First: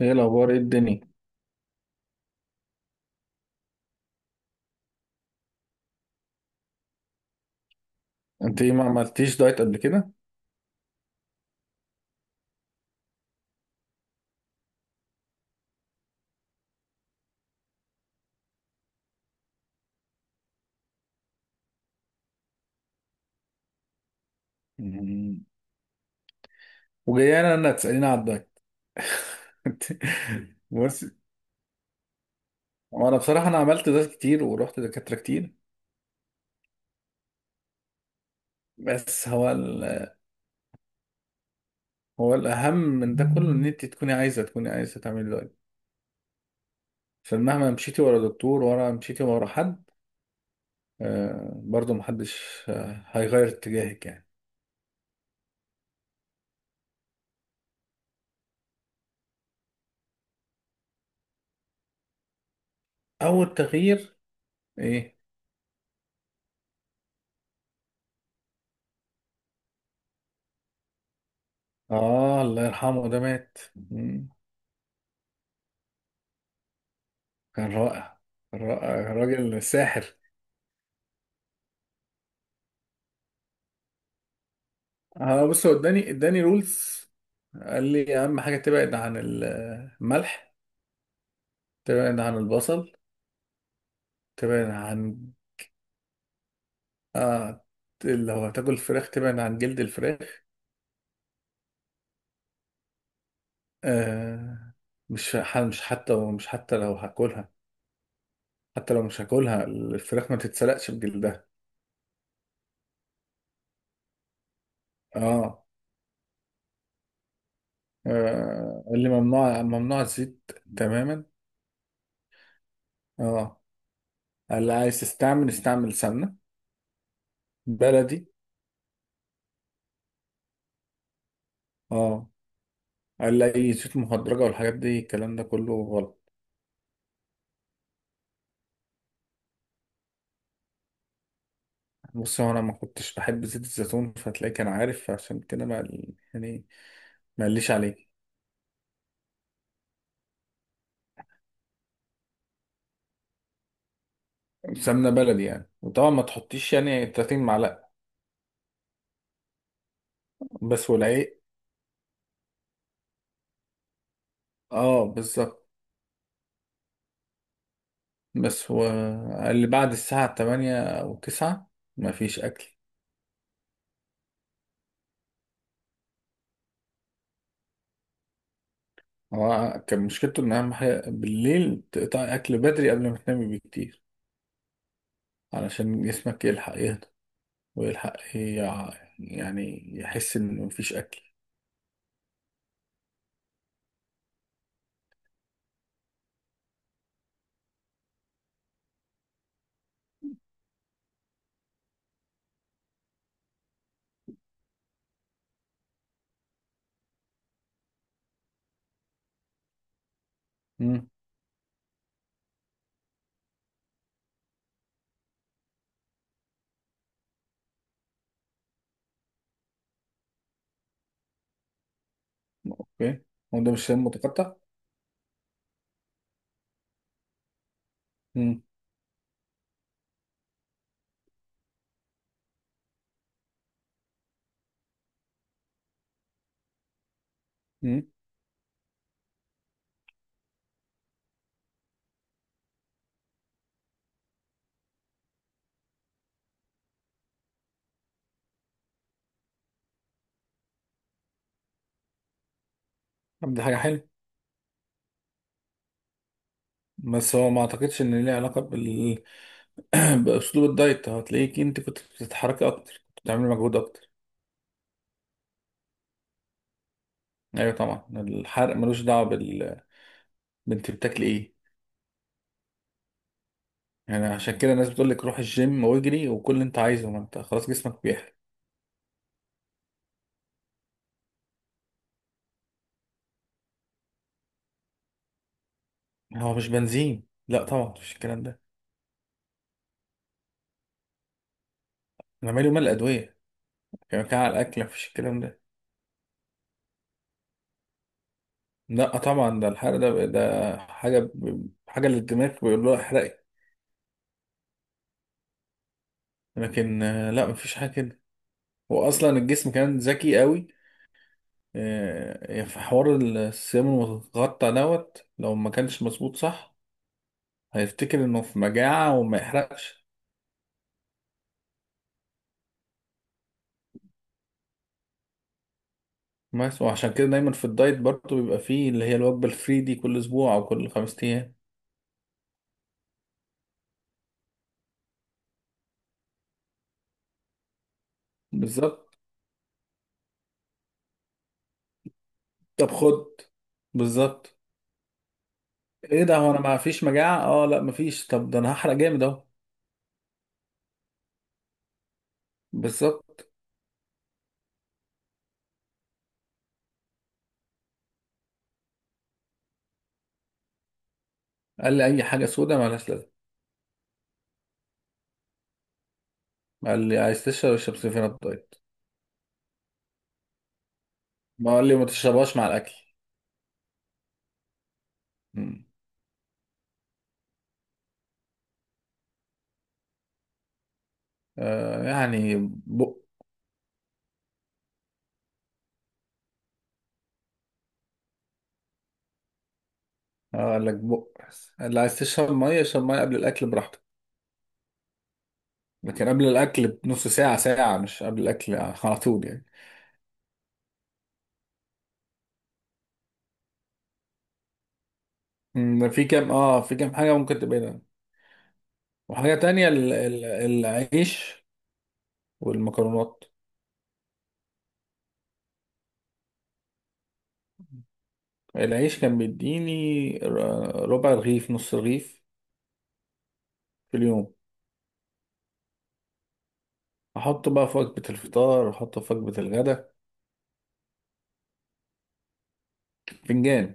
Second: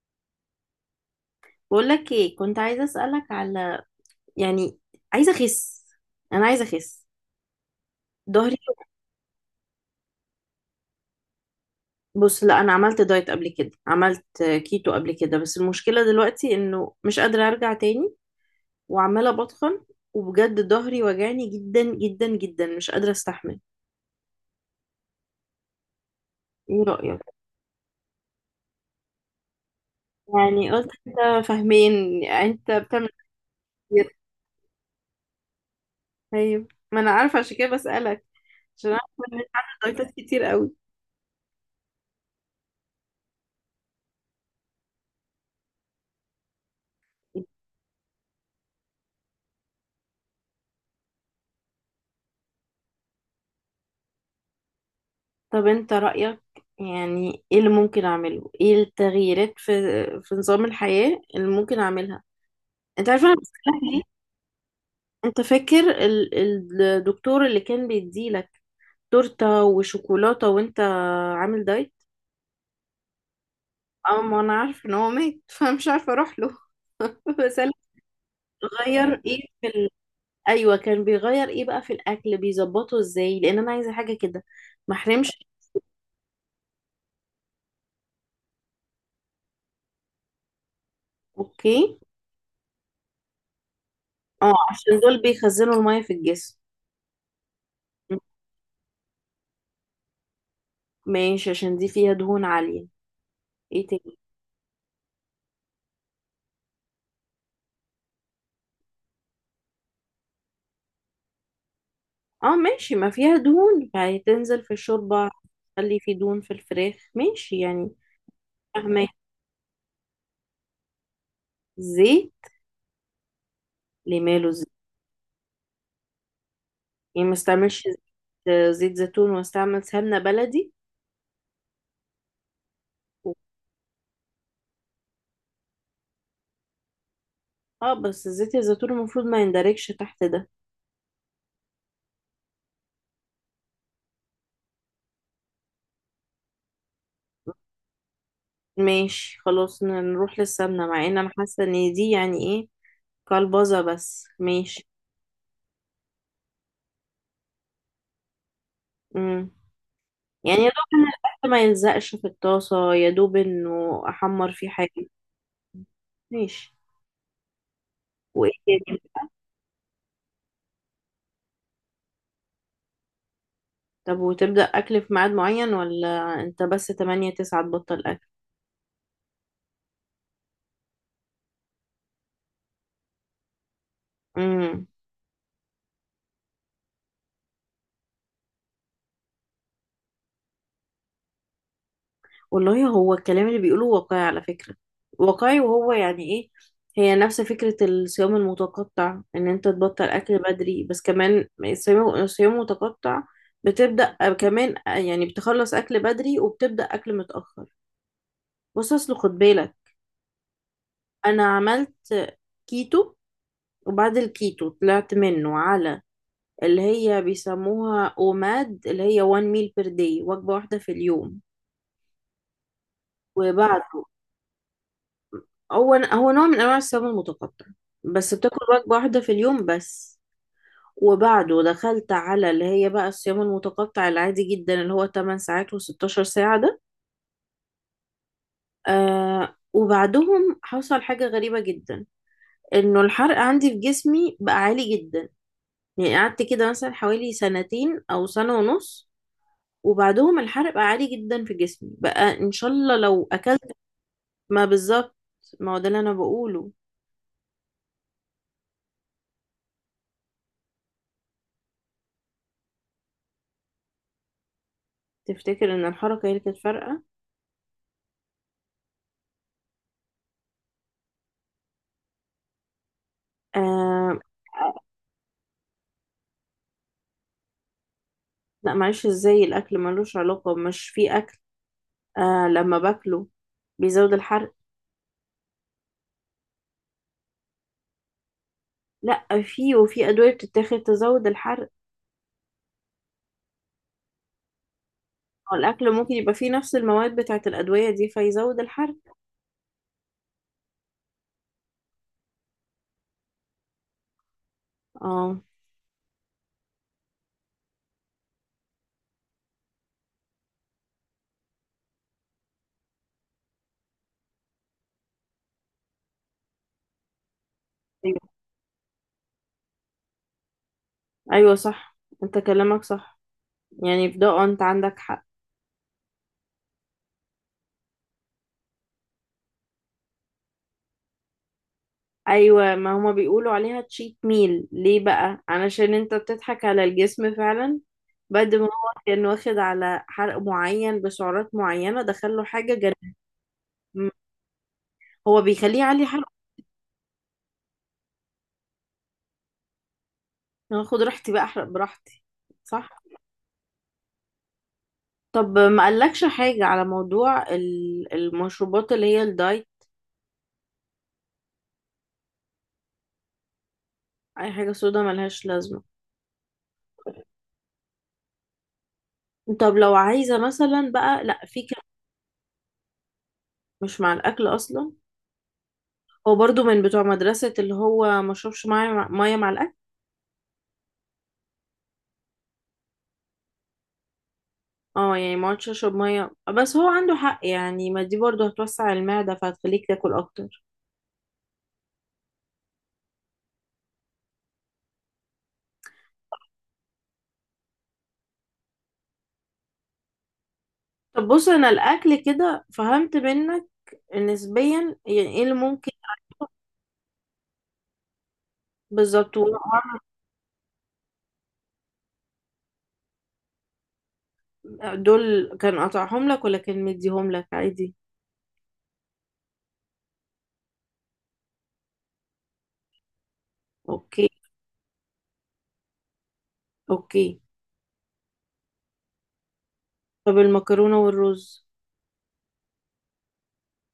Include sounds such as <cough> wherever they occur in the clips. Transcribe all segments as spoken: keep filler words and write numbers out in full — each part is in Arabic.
ايه الاخبار؟ ايه الدنيا؟ بقولك ايه، كنت عايزه اسالك على، يعني، عايزه اخس انا عايزه اخس، ظهري. انت ايه، ما عملتيش دايت قبل كده؟ بص، لا، انا عملت دايت قبل كده، عملت كيتو قبل كده. بس المشكله دلوقتي انه مش قادره ارجع تاني وعماله بتخن. وبجد ظهري وجعني جدا جدا جدا، مش قادره استحمل. مم. ايه رايك؟ وجايه انا انا تساليني على الدايت؟ <laughs> انت- يعني قلت بص، انت فاهمين انت بتعمل. وانا بصراحه انا عملت دايت كتير، كتير ورحت دكاتره كتير. ايوه، ما انا عارفه عشان كده بسالك، عشان عارفه بس ان هو انت ال... عامل دايتات كتير قوي. هو الاهم من ده كله ان انت تكوني عايزه تكوني عايزه تعملي دايت. عشان مهما مشيتي ورا دكتور، ورا مشيتي ورا حد، آه برضو محدش آه هيغير اتجاهك يعني. طب انت رأيك، يعني ايه اللي ممكن اعمله، ايه التغييرات في في نظام الحياة اللي ممكن اعملها؟ انت عارف انا اول بسألك ليه؟ تغيير ايه؟ <laughs> انت فاكر ال- ال- الدكتور اللي كان بيديلك تورتة وشوكولاتة وانت عامل دايت؟ اه الله يرحمه، ده مات. اه، مم. ما انا عارفة ان هو مات. <laughs> فمش عارفة اروح له. <laughs> كان بسألك. رائع، كان رائع، غير ايه راجل في ال... ساحر. ايوه، كان بيغير ايه بقى في الاكل، بيظبطه ازاي، لان انا عايزة حاجة كده ما احرمش. اه بص، هو اداني اداني رولز. قال لي اهم حاجه تبعد عن الملح، اوكي. تبعد عن البصل، اه، تبعد عشان عن... دول بيخزنوا المية في الجسم. آه لو هتاكل فراخ تبعد عن جلد الفراخ. ماشي، عشان دي فيها دهون عالية. ايه تاني؟ آه، مش ح- مش حتى مش حتى لو هاكلها، حتى لو مش هاكلها الفراخ ما تتسلقش بجلدها. اه، ماشي، ما فيها دهون يعني تنزل في الشوربة، اه، تخلي في دهون في الفراخ، ماشي يعني. آه قال لي فاهمة. ممنوع ممنوع الزيت تماما. زيت. اه لماله قال لي زيت؟ عايز تستعمل استعمل سمنه يعني ما استعملش. بلدي. زيت زيت زيتون واستعمل سمنة بلدي. اه قال و- لي اي زيوت مهدرجه والحاجات دي الكلام ده كله غلط. اه، بس زيت الزيتون المفروض ما يندرجش تحت ده. بص هو انا ما كنتش بحب زيت الزيتون، فتلاقيه كان عارف عشان كده ما يعني ما قاليش عليه. ماشي، خلاص ن- نروح للسمنة، مع ان انا حاسة ان دي يعني ايه، كلبظة، بس ماشي. سمنه بلدي يعني، وطبعا ما تحطيش يعني تلاتين معلقه امم. يعني يا دوب بس ان والعيق. الاكل ما يلزقش في الطاسة، يا دوب انه احمر فيه اه حاجة. بالظبط. ماشي. وايه بس هو تاني؟ قال لي بعد الساعه الثامنة او التاسعة ما فيش اكل. طب وتبدأ اكل في ميعاد معين، ولا انت بس تمانية، التاسعة تبطل اكل؟ هو كان مشكلته ان اهم حاجه بالليل تقطع اكل بدري قبل ما تنامي بكتير، امم. علشان جسمك يلحق يهدى ويلحق يع- يعني يحس ان مفيش اكل. والله هو الكلام اللي بيقوله واقعي على فكرة. واقعي، وهو يعني ايه، هي نفس فكرة الصيام المتقطع، ان انت تبطل اكل بدري. بس كمان الصيام الصيام المتقطع بتبدأ كمان، يعني بتخلص اكل بدري وبتبدأ اكل متأخر. بص، اصل خد بالك، امم. انا عملت كيتو. وبعد الكيتو طلعت منه على اللي هي بيسموها اوماد، اللي هي one meal per day، وجبة واحدة في اليوم. اوكي. هو ده وبعد، مش شايف متقطع. هو هو نوع من انواع الصيام المتقطع، بس بتاكل وجبة واحدة في اليوم بس. وبعده دخلت على اللي هي بقى الصيام المتقطع العادي جدا، اللي هو تمن ساعات و16 ساعة ده. امم. آه، وبعدهم حصل حاجة غريبة جدا، انه الحرق عندي في جسمي بقى عالي جدا، يعني قعدت كده مثلا حوالي سنتين او سنة ونص، وبعدهم الحرق بقى عالي جدا في جسمي بقى ان شاء الله لو طب دي اكلت. حاجة حلوة. ما بالظبط، ما هو ده اللي انا بقوله. بس هو ما اعتقدش ان ليه علاقة بال... <clears throat> باسلوب الدايت. هتلاقيك انت كنت بتتحركي اكتر، كنت بتعملي مجهود اكتر. تفتكر ان الحركه هي اللي كانت فارقه؟ ايوه طبعا الحرق ملوش دعوة بال... بنت بتاكلي ايه؟ آه، يعني عشان كده آه، الناس بتقول لك روح الجيم واجري وكل اللي انت عايزه، ما انت خلاص جسمك بيحرق. لا، معلش، ازاي الاكل ملوش علاقه؟ مش في اكل، آه لما باكله بيزود الحرق. هو مش بنزين، لا طبعا مفيش الكلام ده. لا، في وفي ادويه بتتاخد تزود الحرق. انا مالي ومال الادوية، كان كان على الاكل مفيش الكلام هو ده. الاكل ممكن يبقى فيه نفس المواد بتاعه الادويه دي فيزود الحرق. لا طبعا ده الحرق ده ده حاجة ب... حاجة للدماغ بيقول له احرقي. اه. لكن آه، لا مفيش حاجة كده. واصلا الجسم كان ذكي قوي، آه، في حوار الصيام المتقطع دوت، لو ما كانش مظبوط صح هيفتكر ايوه، انه في مجاعة وما يحرقش. ايوه، صح، انت كلامك صح، يعني في ده آه، انت عندك حق. بس وعشان كده دايما في الدايت برضه بيبقى فيه اللي هي الوجبة الفري دي كل اسبوع او كل خمس ايام. ايوه، ما هما بيقولوا عليها تشيت ميل ليه بقى؟ علشان انت بتضحك على الجسم فعلا، بعد ما هو بالظبط. كان واخد على حرق معين بسعرات معينة دخله حاجة طب جنب. خد، بالظبط. هو بيخليه يعلي ايه حرقه. ده، هو انا ما فيش مجاعة، اه لا ما فيش، طب ده انا هحرق جامد اهو. أنا هاخد راحتي بقى احرق براحتي. صح. بالظبط. طب، ما قالكش حاجة على موضوع ال- المشروبات اللي هي الدايت؟ قال لي اي حاجة سودا مالهاش لازمة. اي حاجة سودا ملهاش لازمة. قال لي عايز تشرب اشرب سيفين الدايت، طب لو عايزة مثلا بقى، لا، في ما كلام. قال لي ما تشربهاش مع الاكل. مش مع الاكل اصلا. مم. هو برضو من بتوع مدرسة اللي هو مشربش مية مع مية مع الاكل. آه يعني. اه يعني ما عادش اشرب ميه؟ آه، بس هو عنده حق يعني، ما دي برضه هتوسع المعده فهتخليك تاكل اكتر. اه قال لك بق، اللي عايز تشرب ميه اشرب ميه قبل الاكل براحتك، لكن قبل الاكل بنص ساعه ساعه، مش قبل الاكل على طول يعني. طب بص، انا الاكل كده فهمت منك نسبيا، يعني ايه اللي ممكن. أمم، في كام، اه في كام حاجه ممكن تبعدها. بالظبط، وحاجه تانية وأعمل- ال- ال- العيش والمكرونات. دول كان قطعهم لك ولا كان مديهم لك عادي؟ العيش كان بيديني ر- ربع رغيف، نص رغيف في اوكي. اليوم، اوكي. احطه بقى في وجبه الفطار، احطه في وجبه الغداء. طب المكرونه والرز؟ فنجان.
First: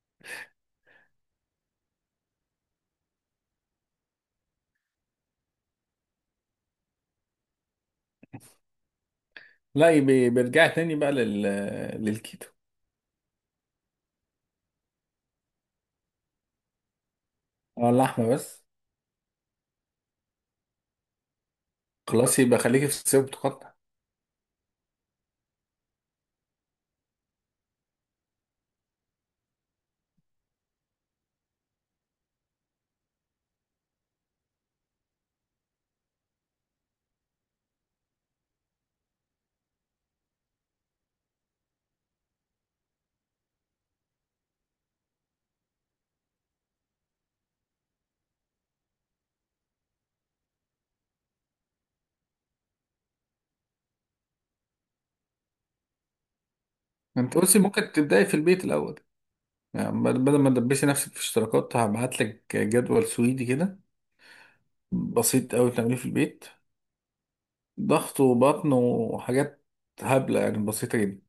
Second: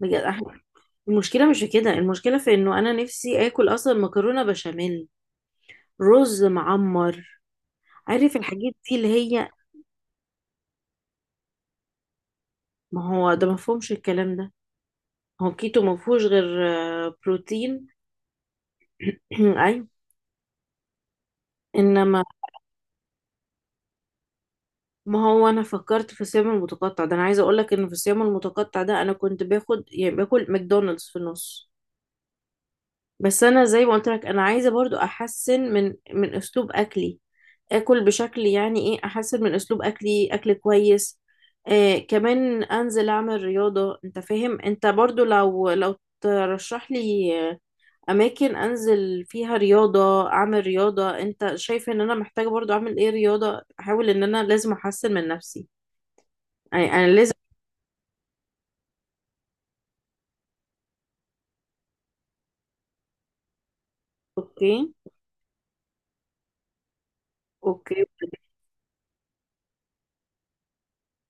بجد احنا، المشكله مش في كده، المشكله في انه انا نفسي اكل اصلا مكرونه بشاميل، رز معمر، عارف الحاجات دي اللي هي. لا يبي- بيرجع تاني بقى لل... للكيتو. ما هو ده مفهومش الكلام ده، هو كيتو ما فيهوش غير آه، بروتين. اه اللحمه بس. <clears throat> ايوه، انما، خلاص يبقى خليكي في السيب. ما هو انا فكرت في الصيام المتقطع ده، انا عايزه اقول لك ان في الصيام المتقطع ده انا كنت باخد يعني باكل ماكدونالدز في النص. بس انا زي ما قلت لك انا عايزه برضو احسن من من اسلوب اكلي، اكل بشكل يعني ايه احسن من اسلوب اكلي، اكل كويس. آه كمان انزل اعمل رياضه، انت فاهم، انت برضو لو لو ترشح لي اماكن انزل فيها رياضة، اعمل رياضة، انت شايف ان انا محتاجة برضو اعمل ايه رياضة، احاول ان انا لازم احسن من نفسي، يعني انا ما لازم. انت بصي ممكن تبداي في البيت الاول. يعني بدل بدل ما تدبسي نفسك في اشتراكات، هبعت لك جدول سويدي كده اوكي، بسيط قوي تعمليه في البيت، اوكي، ضغط قلت. وبطن وحاجات هبله يعني بسيطه جدا.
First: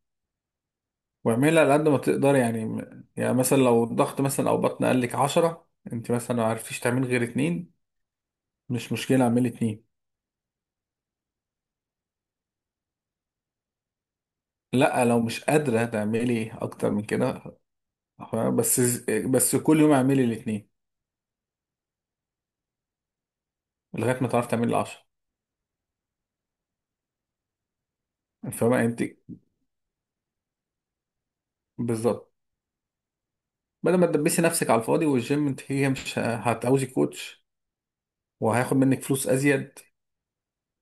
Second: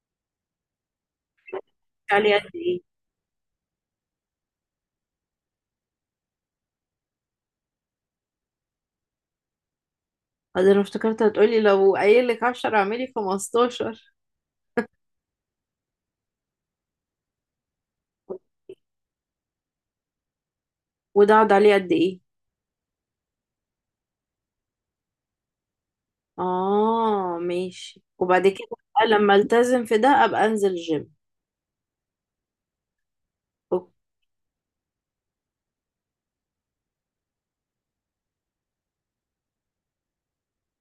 واعملها على قد ما علي تقدري قد يعني. ايه؟ يعني مثلا لو الضغط مثلا او بطن قال لك عشرة، انت مثلا ما عرفتيش تعملي غير اتنين، مش مشكله اعملي اتنين. أه، ده انا افتكرت هتقولي لو قايل لك عشرة اعملي خمستاشر. لا لو مش قادره تعملي اكتر من كده، فاهمة؟ بس، بس كل يوم اعملي الاتنين وده اقعد عليه قد ايه؟ لغايه ما تعرفي تعملي العشرة. اه، ماشي. وبعد كده فاهمه يعني انت؟ بقى لما التزم في ده ابقى انزل جيم. بالظبط. أوك- بدل ما تدبسي نفسك على الفاضي والجيم، انت هي مش هتعوزي كوتش وهياخد منك فلوس ازيد،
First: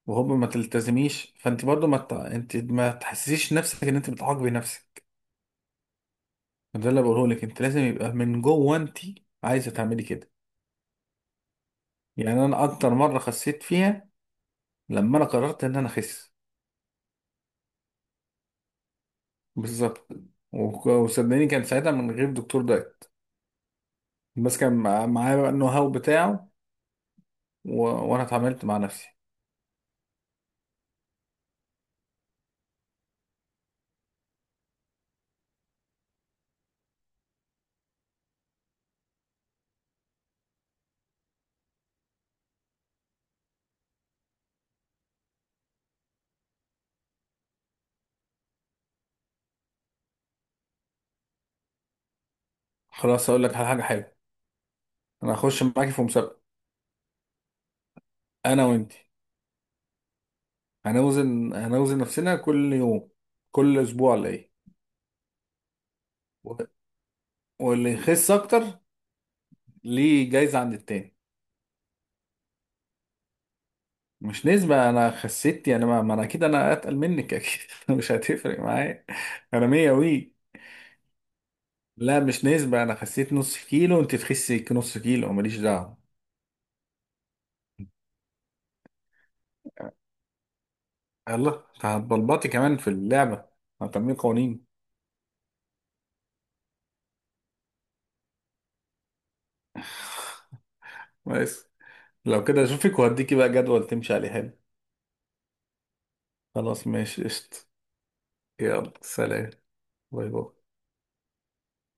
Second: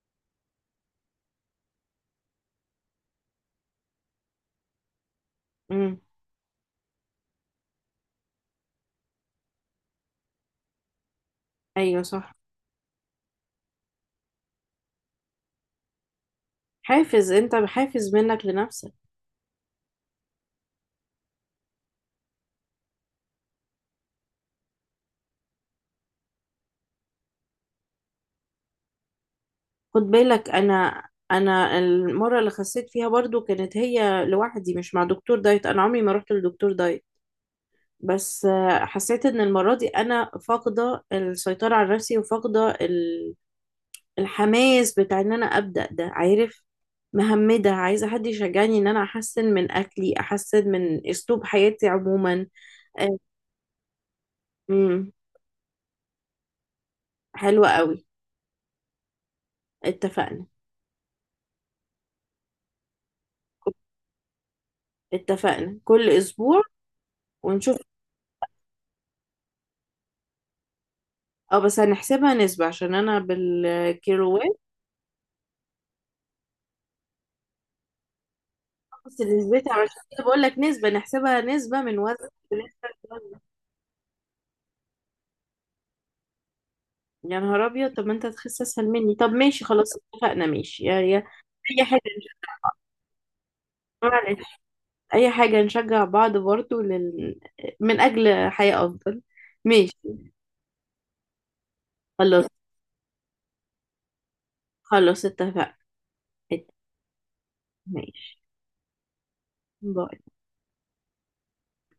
وهوب ما تلتزميش فانت برضو ما ت... انت ما تحسسيش نفسك ان انت بتعاقبي نفسك. أمم، ده اللي بقوله لك. انت لازم يبقى من جوه انت عايزه تعملي كده. ايوه، صح. يعني انا اكتر مره خسيت فيها لما انا قررت ان انا اخس. حافز انت حافز منك لنفسك. بالظبط. وك- وصدقني كان ساعتها من غير دكتور دايت، بس كان مع- معايا بقى النو هاو بتاعه، و... وانا اتعاملت مع نفسي. خد بالك، انا انا المره اللي خسيت فيها برضو كانت هي لوحدي، مش مع دكتور دايت، انا عمري ما رحت لدكتور دايت. بس آه، حسيت ان المره دي انا فاقده السيطره على نفسي وفاقده ال- الحماس بتاع ان انا ابدا ده، عارف. مهمده عايزه حد يشجعني ان انا احسن من اكلي، احسن من اسلوب حياتي عموما. آه، خلاص اقول لك على حاجه حلوه. امم. انا هخش معاكي في مسابقه، حلوه قوي. انا وانت، اتفقنا. هنوزن هنوزن نفسنا كل يوم، كل اسبوع ولا ايه؟ اتفقنا، كل و- اسبوع. ونشوف. واللي يخس اكتر ليه جايزة عند التاني. اه، بس هنحسبها نسبة عشان انا مش بالكيلوات. نسبة، انا خسيت يعني ما, ما انا اكيد انا اتقل منك اكيد، <laughs> مش هتفرق معايا. بس انا نسبتها مية عشان كده وي، بقول لك نسبة، نحسبها نسبة من لا وزن. مش نسبة، بنسبة انا خسيت لوزن. نص كيلو وانت تخسي نص كيلو ماليش دعوة. يا نهار ابيض، طب ما انت هتخس اسهل مني، طب ماشي، خلاص، اتفقنا. ماشي يا يا. يلا اي انت حاجة هتبلبطي نشجع. كمان في اللعبة، هتعملي قوانين. اي حاجة نشجع بعض برضو لل... من اجل حياة افضل. ماشي. بس لو خلاص. كده اشوفك وهديكي بقى جدول تمشي عليه حلو. خلاص اتفقنا. خلاص ماشي قشطة. ماشي. يلا سلام. باي باي. باي.